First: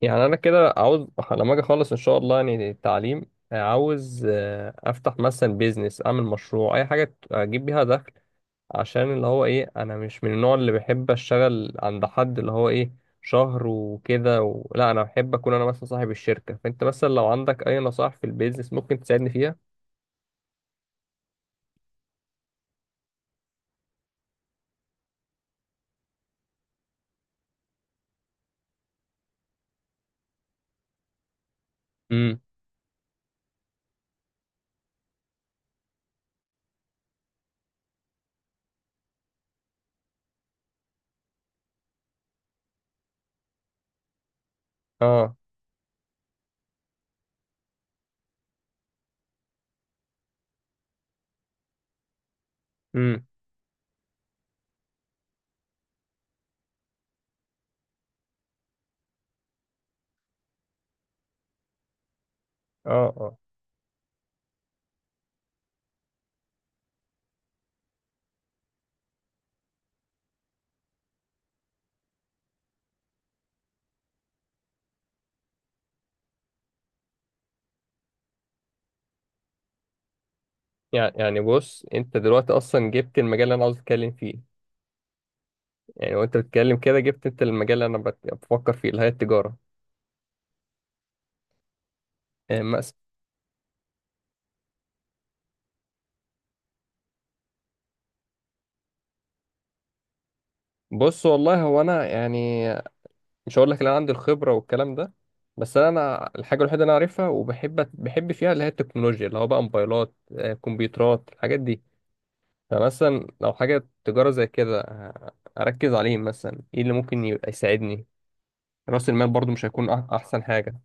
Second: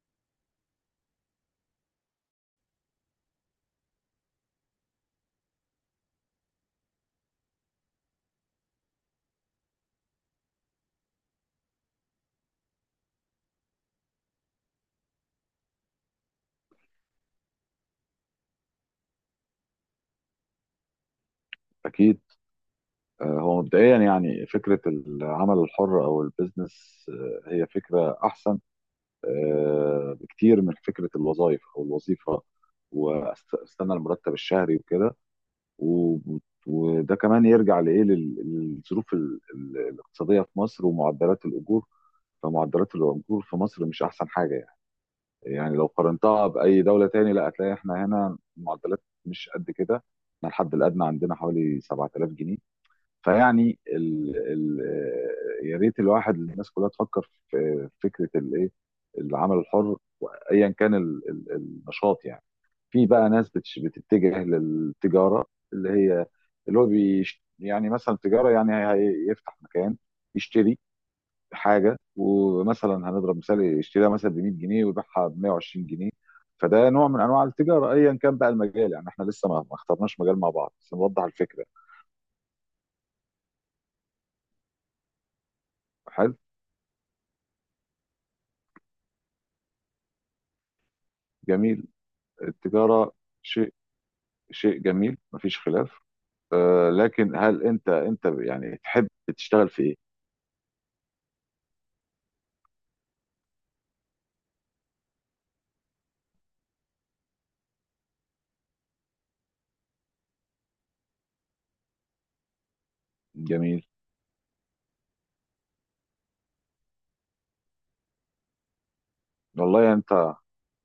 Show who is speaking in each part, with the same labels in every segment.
Speaker 1: يعني انا كده عاوز لما اجي اخلص ان شاء الله يعني التعليم عاوز، افتح مثلا بيزنس، اعمل مشروع، اي حاجه اجيب بيها دخل. عشان اللي هو ايه، انا مش من النوع اللي بحب اشتغل عند حد اللي هو ايه شهر وكده لا، انا بحب اكون انا مثلا صاحب الشركه. فانت مثلا لو عندك اي نصائح في البيزنس ممكن تساعدني فيها؟
Speaker 2: أكيد. هو مبدئيا يعني فكرة العمل الحر أو البيزنس، هي فكرة أحسن بكتير من فكرة الوظائف أو
Speaker 1: امم.
Speaker 2: الوظيفة واستنى المرتب الشهري وكده. و- وده كمان يرجع لإيه للظروف الاقتصادية في مصر ومعدلات الأجور. فمعدلات الأجور في مصر مش أحسن حاجة يعني.
Speaker 1: اه.
Speaker 2: يعني لو قارنتها بأي دولة تاني لا هتلاقي إحنا هنا معدلات مش قد كده. إحنا الحد الأدنى عندنا حوالي 7000 جنيه.
Speaker 1: امم.
Speaker 2: فيعني ال... ال... يا ريت الواحد الناس كلها تفكر في فكره الايه، العمل الحر، ايا كان النشاط يعني. في
Speaker 1: اه.
Speaker 2: بقى
Speaker 1: اه.
Speaker 2: ناس بتتجه للتجاره اللي هي، اللي هو يعني مثلا تجاره يعني هيفتح مكان يشتري حاجه، ومثلا هنضرب مثال يشتريها مثلا ب 100 جنيه ويبيعها ب 120 جنيه. فده نوع من انواع التجاره ايا كان بقى المجال يعني. احنا لسه ما اخترناش مجال مع بعض بس
Speaker 1: يعني
Speaker 2: نوضح
Speaker 1: يعني
Speaker 2: الفكره.
Speaker 1: بص، انت دلوقتي اصلا جبت المجال اللي انا عاوز اتكلم فيه. يعني وانت
Speaker 2: حلو،
Speaker 1: بتتكلم كده جبت انت المجال اللي انا بفكر فيه، اللي هي التجاره.
Speaker 2: جميل،
Speaker 1: إيه.
Speaker 2: التجارة شيء، شيء جميل مفيش خلاف. لكن هل انت يعني تحب تشتغل في ايه؟
Speaker 1: بص، والله هو انا يعني مش هقول لك ان انا عندي الخبره والكلام ده، بس انا الحاجه الوحيده اللي انا عارفها وبحب فيها اللي هي التكنولوجيا، اللي هو بقى موبايلات، كمبيوترات، الحاجات دي. فمثلا لو
Speaker 2: جميل.
Speaker 1: حاجه تجاره زي كده، اركز عليه مثلا، ايه اللي ممكن يبقى يساعدني؟ راس المال برضو مش
Speaker 2: والله
Speaker 1: هيكون
Speaker 2: يعني انت،
Speaker 1: احسن حاجه.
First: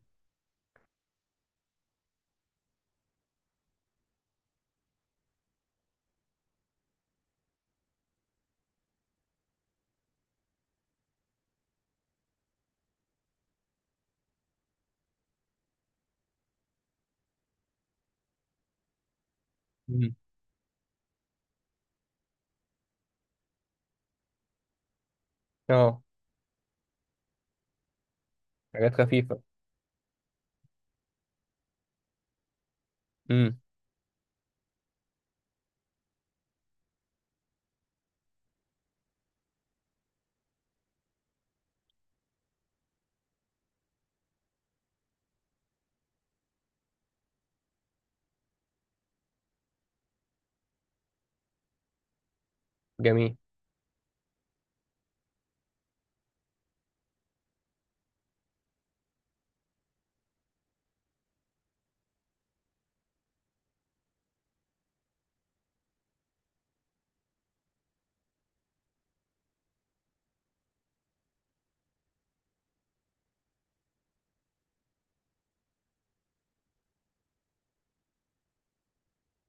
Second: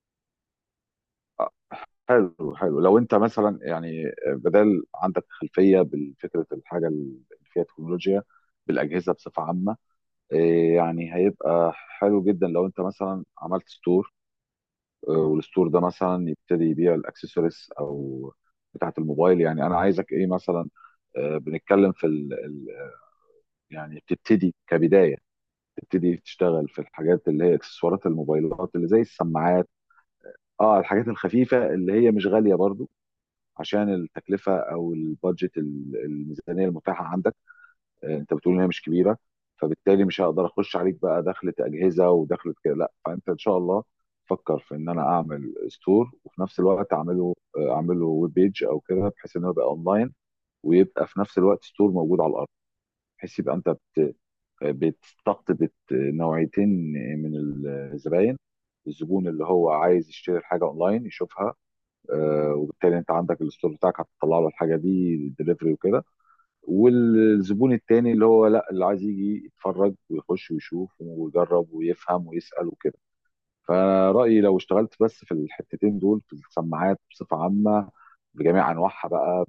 Speaker 2: حلو حلو لو انت مثلا يعني بدل عندك خلفيه بالفكره، الحاجه اللي فيها تكنولوجيا بالاجهزه بصفه عامه، إيه يعني هيبقى حلو جدا لو انت مثلا عملت ستور، والستور ده مثلا يبتدي يبيع الاكسسوارز او بتاعه الموبايل. يعني انا عايزك
Speaker 1: مم.
Speaker 2: ايه مثلا، بنتكلم في يعني تبتدي كبداية،
Speaker 1: اه.
Speaker 2: تبتدي تشتغل في الحاجات اللي هي اكسسوارات الموبايلات اللي
Speaker 1: حاجات
Speaker 2: زي
Speaker 1: خفيفه.
Speaker 2: السماعات. اه الحاجات الخفيفة اللي هي مش غالية برضو
Speaker 1: امم.
Speaker 2: عشان التكلفة او البادجت الميزانية المتاحة عندك. انت بتقول ان هي مش كبيرة، فبالتالي مش هقدر اخش عليك بقى دخلة اجهزة ودخلة كده لا. فانت ان شاء الله فكر في ان انا اعمل ستور، وفي نفس الوقت اعمله اعمله ويب بيج او كده بحيث انه يبقى اونلاين، ويبقى في نفس الوقت ستور موجود على الارض،
Speaker 1: جميل.
Speaker 2: بحيث يبقى انت بتستقطب نوعيتين من الزباين. الزبون اللي هو عايز يشتري الحاجه اونلاين يشوفها، وبالتالي انت عندك الستور بتاعك هتطلع له الحاجه دي دليفري وكده، والزبون التاني اللي هو لا، اللي عايز يجي يتفرج ويخش ويشوف ويجرب ويفهم ويسال وكده. فانا رايي لو اشتغلت بس في الحتتين دول في السماعات بصفه عامه بجميع انواعها بقى،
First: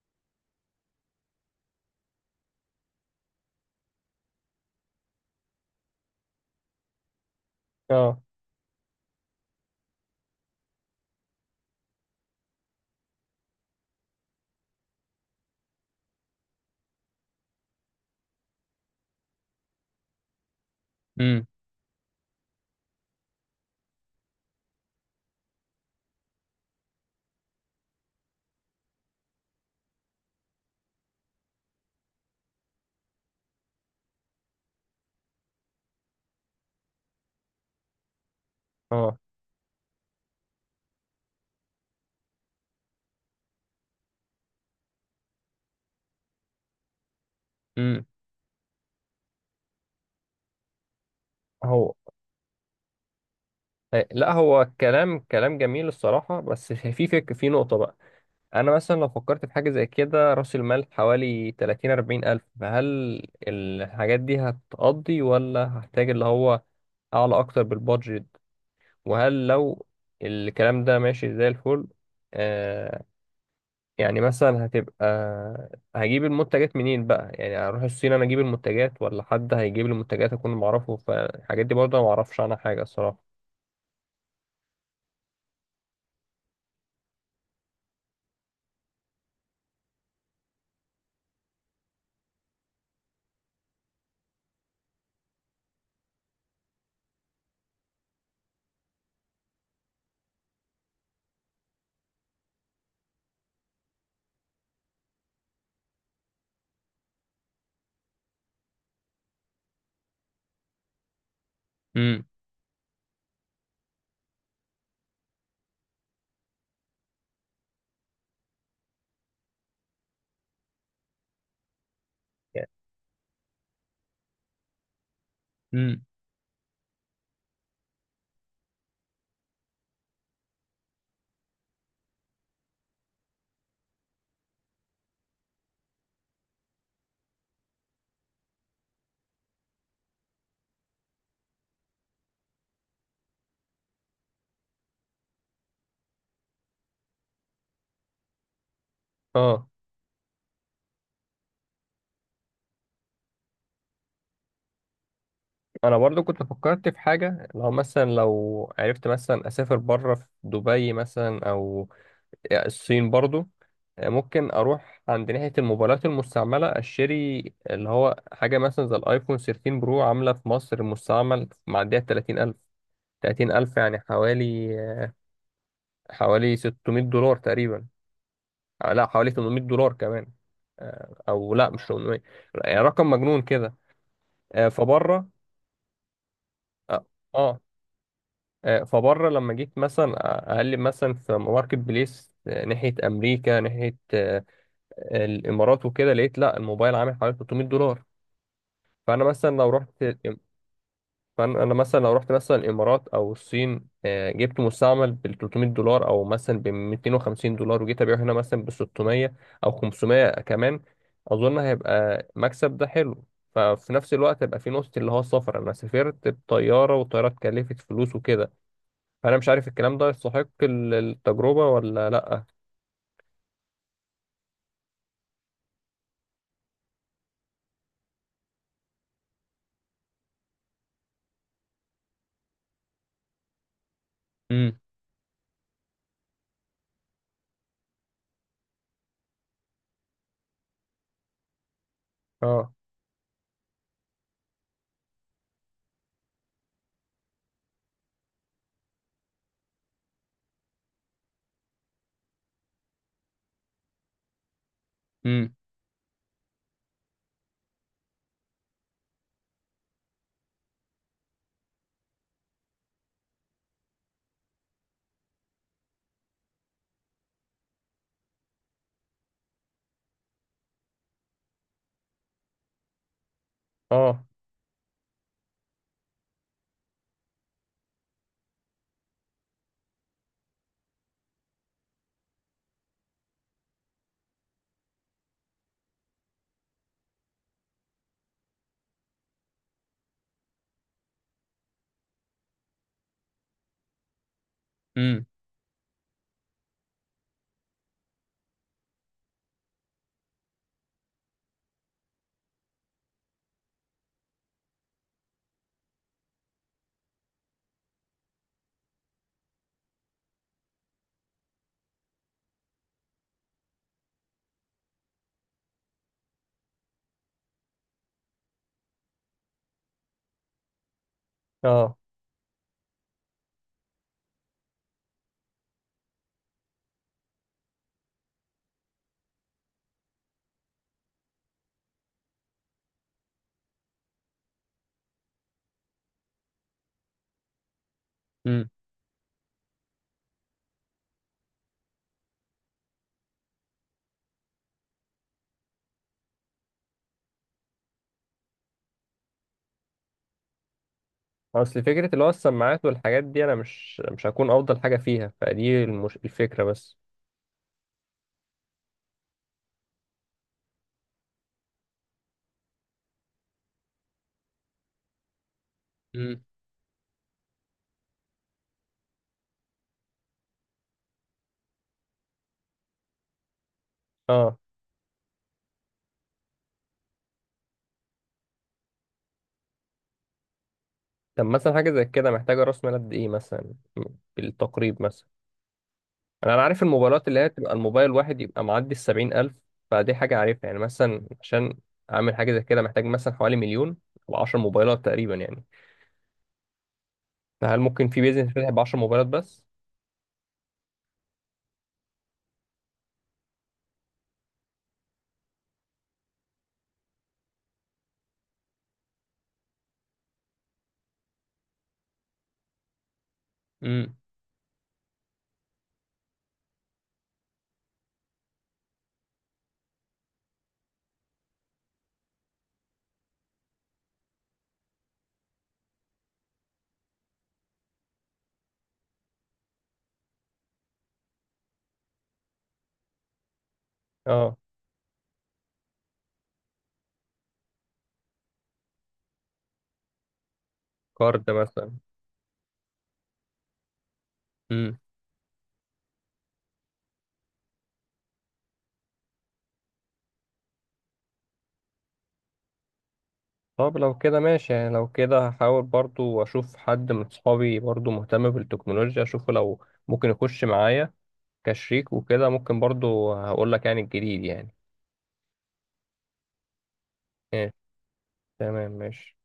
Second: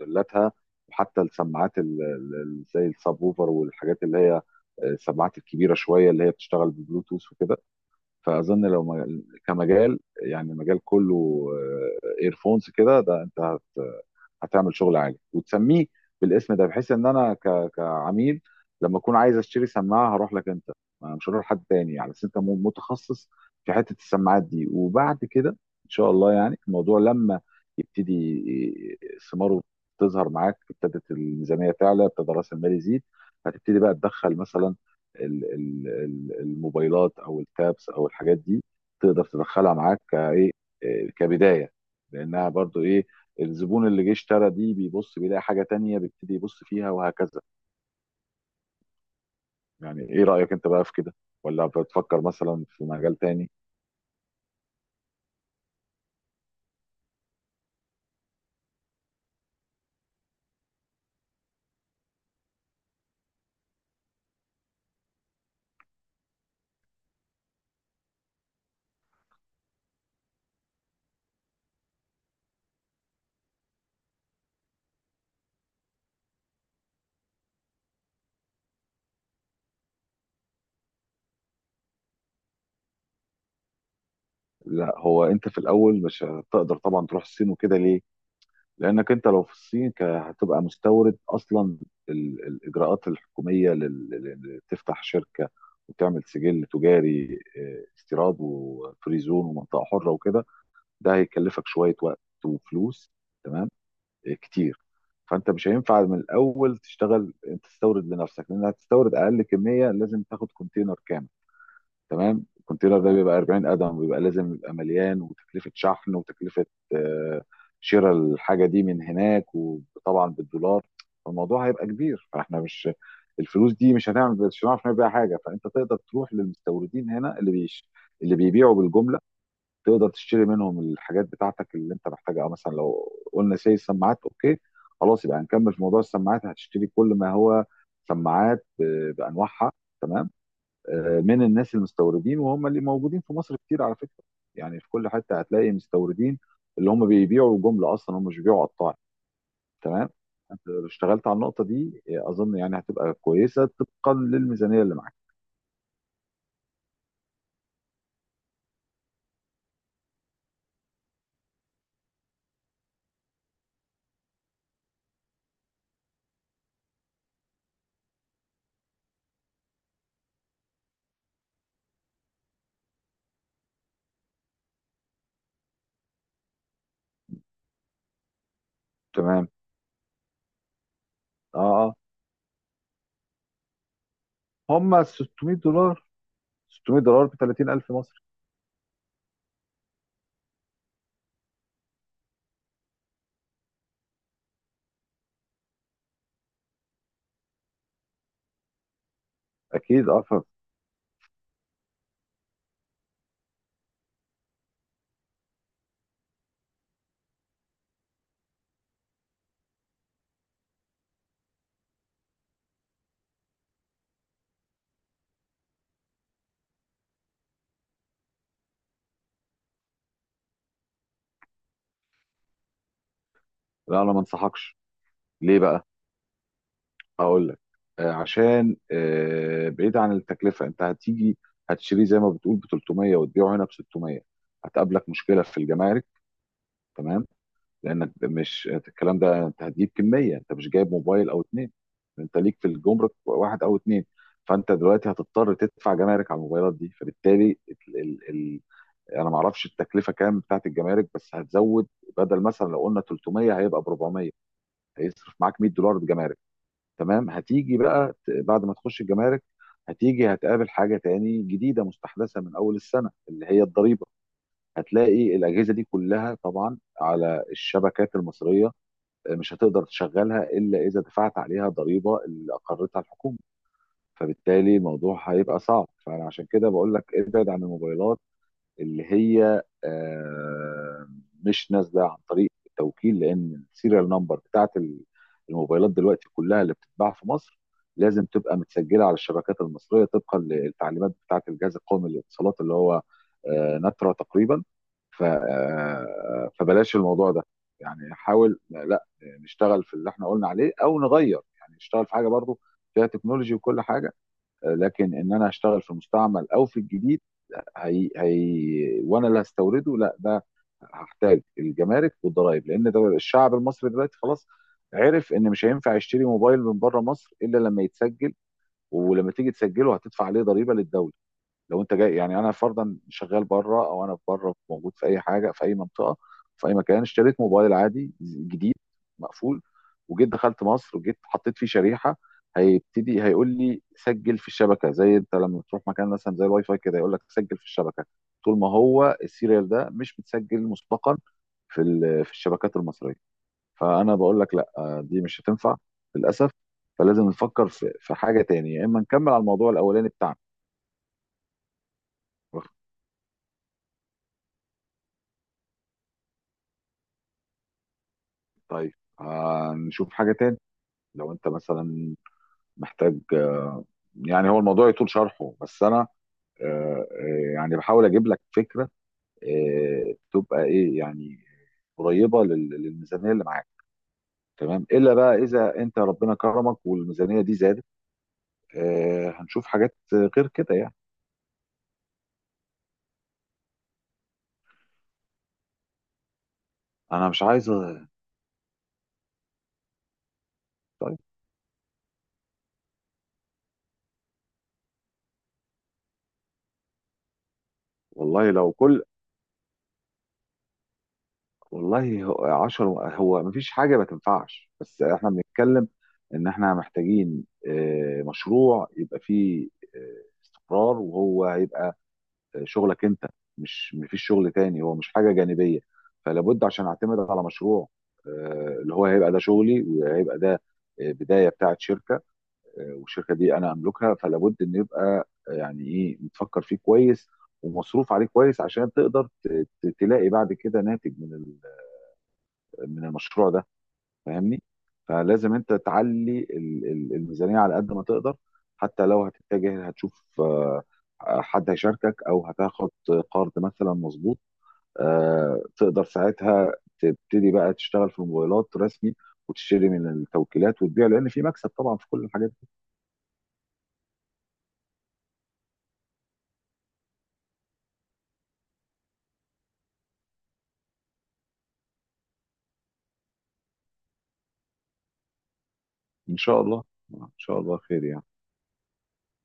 Speaker 2: بموديلاتها، وحتى السماعات زي السبوفر والحاجات اللي هي، السماعات الكبيره شويه اللي هي بتشتغل ببلوتوث وكده.
Speaker 1: اه.
Speaker 2: فاظن لو كمجال يعني، مجال كله ايرفونز كده، ده انت هتعمل شغل عالي وتسميه بالاسم ده، بحيث ان انا كعميل لما اكون عايز اشتري سماعه هروح لك انت، ما مش هروح
Speaker 1: امم.
Speaker 2: لحد تاني يعني، بس انت متخصص في حته السماعات دي. وبعد كده ان شاء الله يعني الموضوع لما يبتدي ي- ثماره تظهر معاك، ابتدت الميزانيه تعلى ابتدى راس المال يزيد، هتبتدي بقى تدخل مثلا الموبايلات او التابس او الحاجات دي،
Speaker 1: اه.
Speaker 2: تقدر تدخلها معاك كايه، إيه، كبدايه، لانها برضو ايه، الزبون اللي جه اشترى دي بيبص بيلاقي حاجة تانية بيبتدي يبص فيها، وهكذا.
Speaker 1: امم.
Speaker 2: يعني ايه رأيك انت بقى في كده؟ ولا
Speaker 1: هو،
Speaker 2: بتفكر مثلا في مجال تاني؟
Speaker 1: لا، هو كلام جميل الصراحه، بس في في نقطه بقى. انا مثلا لو فكرت في حاجه زي كده، راس المال حوالي 30 40 الف، فهل الحاجات دي هتقضي ولا هحتاج اللي هو اعلى اكتر بالبادجت؟ وهل لو الكلام ده ماشي زي الفل؟ آه يعني مثلا هتبقى، هجيب المنتجات منين بقى؟ يعني هروح الصين انا اجيب المنتجات، ولا حد هيجيب لي المنتجات اكون معرفه؟ فالحاجات دي برضه ما اعرفش عنها حاجه الصراحه.
Speaker 2: لا، هو انت في الاول مش هتقدر طبعا تروح الصين وكده، ليه؟ لانك انت لو في الصين هتبقى مستورد اصلا. الاجراءات الحكومية تفتح شركة وتعمل سجل تجاري، اه، استيراد وفري زون ومنطقة حرة وكده، ده هيكلفك شوية وقت وفلوس، تمام، كتير. فانت مش هينفع من الاول تشتغل تستورد لنفسك، لان هتستورد اقل كميه لازم تاخد كونتينر كامل.
Speaker 1: امم.
Speaker 2: تمام، الكونتينر ده بيبقى 40 قدم ويبقى لازم يبقى مليان، وتكلفه شحن وتكلفه، آه، شراء الحاجه دي من هناك وطبعا بالدولار. فالموضوع هيبقى كبير فاحنا
Speaker 1: يعني-
Speaker 2: مش، الفلوس دي مش هنعمل، مش هنعرف نبيع حاجه. فانت تقدر
Speaker 1: امم.
Speaker 2: تروح للمستوردين هنا اللي بيش، اللي بيبيعوا بالجمله، تقدر تشتري منهم الحاجات بتاعتك اللي انت محتاجها. اه مثلا لو قلنا سي السماعات، اوكي خلاص يبقى هنكمل في موضوع السماعات. هتشتري كل ما هو سماعات بانواعها، تمام، من الناس المستوردين وهم اللي موجودين في مصر كتير على فكره. يعني في كل حته هتلاقي مستوردين اللي هم بيبيعوا جمله اصلا، هم مش بيبيعوا قطاعي.
Speaker 1: اه.
Speaker 2: تمام. انت لو اشتغلت على النقطه دي اظن يعني هتبقى كويسه طبقا للميزانيه اللي معاك.
Speaker 1: انا برضو كنت فكرت في حاجه، لو مثلا لو عرفت مثلا اسافر بره، في دبي مثلا او الصين برضو، ممكن اروح عند ناحيه الموبايلات المستعمله اشتري، اللي هو حاجه مثلا زي الايفون 13 برو. عامله في مصر مستعمل معديه 30000. 30000 يعني حوالي، حوالي 600 دولار تقريبا. لا، حوالي
Speaker 2: تمام.
Speaker 1: 800 دولار كمان. او
Speaker 2: اه
Speaker 1: لا، مش
Speaker 2: اه،
Speaker 1: 800، يعني رقم مجنون كده.
Speaker 2: هم
Speaker 1: فبره،
Speaker 2: 600 دولار. 600
Speaker 1: اه.
Speaker 2: دولار ب
Speaker 1: آه.
Speaker 2: 30,000 مصري،
Speaker 1: فبره لما جيت مثلا اقلب مثلا في ماركت بليس، ناحيه امريكا، ناحيه الامارات وكده، لقيت لا، الموبايل عامل حوالي 300 دولار. فانا مثلا لو رحت
Speaker 2: اكيد اه.
Speaker 1: فانا مثلا لو رحت مثلا الامارات او الصين، جبت مستعمل ب 300 دولار، او مثلا ب 250 دولار، وجيت ابيعه هنا مثلا ب 600 او 500 كمان، اظن هيبقى مكسب ده حلو. ففي نفس الوقت هيبقى في نقطة، اللي هو السفر. أنا سافرت بطيارة والطيارة اتكلفت فلوس وكده، فانا مش عارف الكلام ده يستحق التجربه ولا لا.
Speaker 2: لا انا ما انصحكش. ليه بقى؟ هقول لك. آه عشان آه، بعيد عن التكلفه، انت هتيجي هتشتريه زي ما بتقول ب 300 وتبيعه هنا ب 600،
Speaker 1: امم.
Speaker 2: هتقابلك مشكله في الجمارك. تمام. لانك مش الكلام ده، انت هتجيب كميه، انت مش جايب موبايل او اتنين، انت ليك في
Speaker 1: اه.
Speaker 2: الجمرك واحد او اتنين. فانت دلوقتي هتضطر تدفع جمارك على الموبايلات دي. فبالتالي ال ال ال انا ما اعرفش التكلفه كام بتاعت الجمارك بس هتزود، بدل مثلا لو قلنا 300 هيبقى ب 400، هيصرف
Speaker 1: امم.
Speaker 2: معاك 100 دولار جمارك. تمام، هتيجي بقى بعد ما تخش الجمارك، هتيجي هتقابل حاجه تاني جديده مستحدثه من اول السنه اللي هي الضريبه. هتلاقي الاجهزه دي كلها طبعا على الشبكات المصريه، مش هتقدر تشغلها الا اذا دفعت عليها ضريبه اللي اقرتها الحكومه.
Speaker 1: اه.
Speaker 2: فبالتالي الموضوع هيبقى صعب، فانا عشان كده بقول لك ابعد عن الموبايلات اللي هي، مش نازله عن طريق التوكيل، لان السيريال نمبر بتاعت الموبايلات دلوقتي كلها اللي بتتباع في مصر لازم تبقى متسجله على الشبكات المصريه طبقا للتعليمات بتاعت الجهاز القومي للاتصالات اللي هو، نترا تقريبا. ف
Speaker 1: امم.
Speaker 2: آه، فبلاش الموضوع ده يعني. حاول لا نشتغل في اللي احنا قلنا عليه او نغير، يعني نشتغل في حاجه برضو فيها تكنولوجي وكل حاجه، لكن ان انا اشتغل في المستعمل او في الجديد، هي وانا اللي هستورده لا، ده هحتاج الجمارك والضرائب، لان ده الشعب المصري دلوقتي خلاص عرف ان مش هينفع يشتري موبايل من بره مصر الا لما يتسجل، ولما تيجي تسجله هتدفع عليه ضريبه للدوله. لو انت
Speaker 1: اه.
Speaker 2: جاي، يعني انا فرضا شغال بره او انا بره موجود في اي حاجه، في اي منطقه، في اي مكان اشتريت موبايل عادي جديد مقفول، وجيت دخلت مصر وجيت حطيت فيه شريحه، هيبتدي هيقول لي سجل في الشبكه، زي انت لما تروح مكان مثلا زي الواي فاي كده يقول لك سجل في الشبكه، طول ما
Speaker 1: امم.
Speaker 2: هو السيريال ده مش متسجل مسبقا في الشبكات المصريه. فانا بقول لك لا، دي مش هتنفع للاسف. فلازم نفكر في حاجه تانية، يا اما نكمل على الموضوع الاولاني بتاعنا.
Speaker 1: اصل فكره اللي هو السماعات والحاجات دي انا مش هكون افضل حاجه فيها، فدي الفكره بس.
Speaker 2: طيب، هنشوف حاجة تاني. لو انت مثلا محتاج، يعني هو الموضوع يطول شرحه بس انا
Speaker 1: امم.
Speaker 2: يعني بحاول اجيب لك فكرة تبقى ايه يعني، قريبة للميزانية اللي معاك.
Speaker 1: اه.
Speaker 2: تمام، الا بقى اذا انت ربنا كرمك والميزانية دي زادت، هنشوف حاجات غير كده يعني.
Speaker 1: طب مثلا حاجه زي كده محتاجه راس مال قد ايه مثلا، بالتقريب مثلا. انا عارف الموبايلات،
Speaker 2: انا
Speaker 1: اللي
Speaker 2: مش
Speaker 1: هي
Speaker 2: عايز.
Speaker 1: تبقى الموبايل واحد يبقى معدي السبعين الف، فدي حاجه عارفها يعني.
Speaker 2: طيب،
Speaker 1: مثلا عشان اعمل حاجه زي كده محتاج مثلا حوالي مليون، او 10 موبايلات تقريبا يعني. فهل ممكن في
Speaker 2: والله
Speaker 1: بيزنس فاتح
Speaker 2: لو
Speaker 1: ب 10
Speaker 2: كل،
Speaker 1: موبايلات بس؟
Speaker 2: والله هو 10، هو مفيش حاجه ما تنفعش، بس احنا بنتكلم ان احنا محتاجين مشروع يبقى فيه استقرار، وهو هيبقى شغلك انت، مش
Speaker 1: امم.
Speaker 2: مفيش شغل تاني، هو مش حاجه جانبيه. فلابد عشان اعتمد على مشروع اللي هو هيبقى ده شغلي، وهيبقى ده بدايه بتاعت شركه، والشركه دي انا املكها، فلابد ان يبقى يعني ايه متفكر فيه كويس ومصروف عليه كويس عشان تقدر تلاقي بعد كده ناتج من المشروع ده.
Speaker 1: اه.
Speaker 2: فاهمني؟ فلازم انت تعلي الميزانيه على قد ما تقدر، حتى لو هتتجه هتشوف
Speaker 1: كارد
Speaker 2: حد
Speaker 1: مثلا.
Speaker 2: هيشاركك او هتاخد قرض مثلا، مظبوط،
Speaker 1: امم.
Speaker 2: تقدر ساعتها تبتدي بقى تشتغل في الموبايلات رسمي، وتشتري من التوكيلات وتبيع لان في مكسب طبعا في كل الحاجات دي.
Speaker 1: طب لو كده ماشي، يعني لو كده هحاول برضو اشوف حد من صحابي برضو مهتم بالتكنولوجيا، اشوفه لو ممكن يخش معايا كشريك وكده. ممكن برضو هقول لك يعني الجديد يعني.
Speaker 2: ان شاء الله، ان شاء
Speaker 1: ماشي.
Speaker 2: الله خير يعني.
Speaker 1: تمام، ماشي.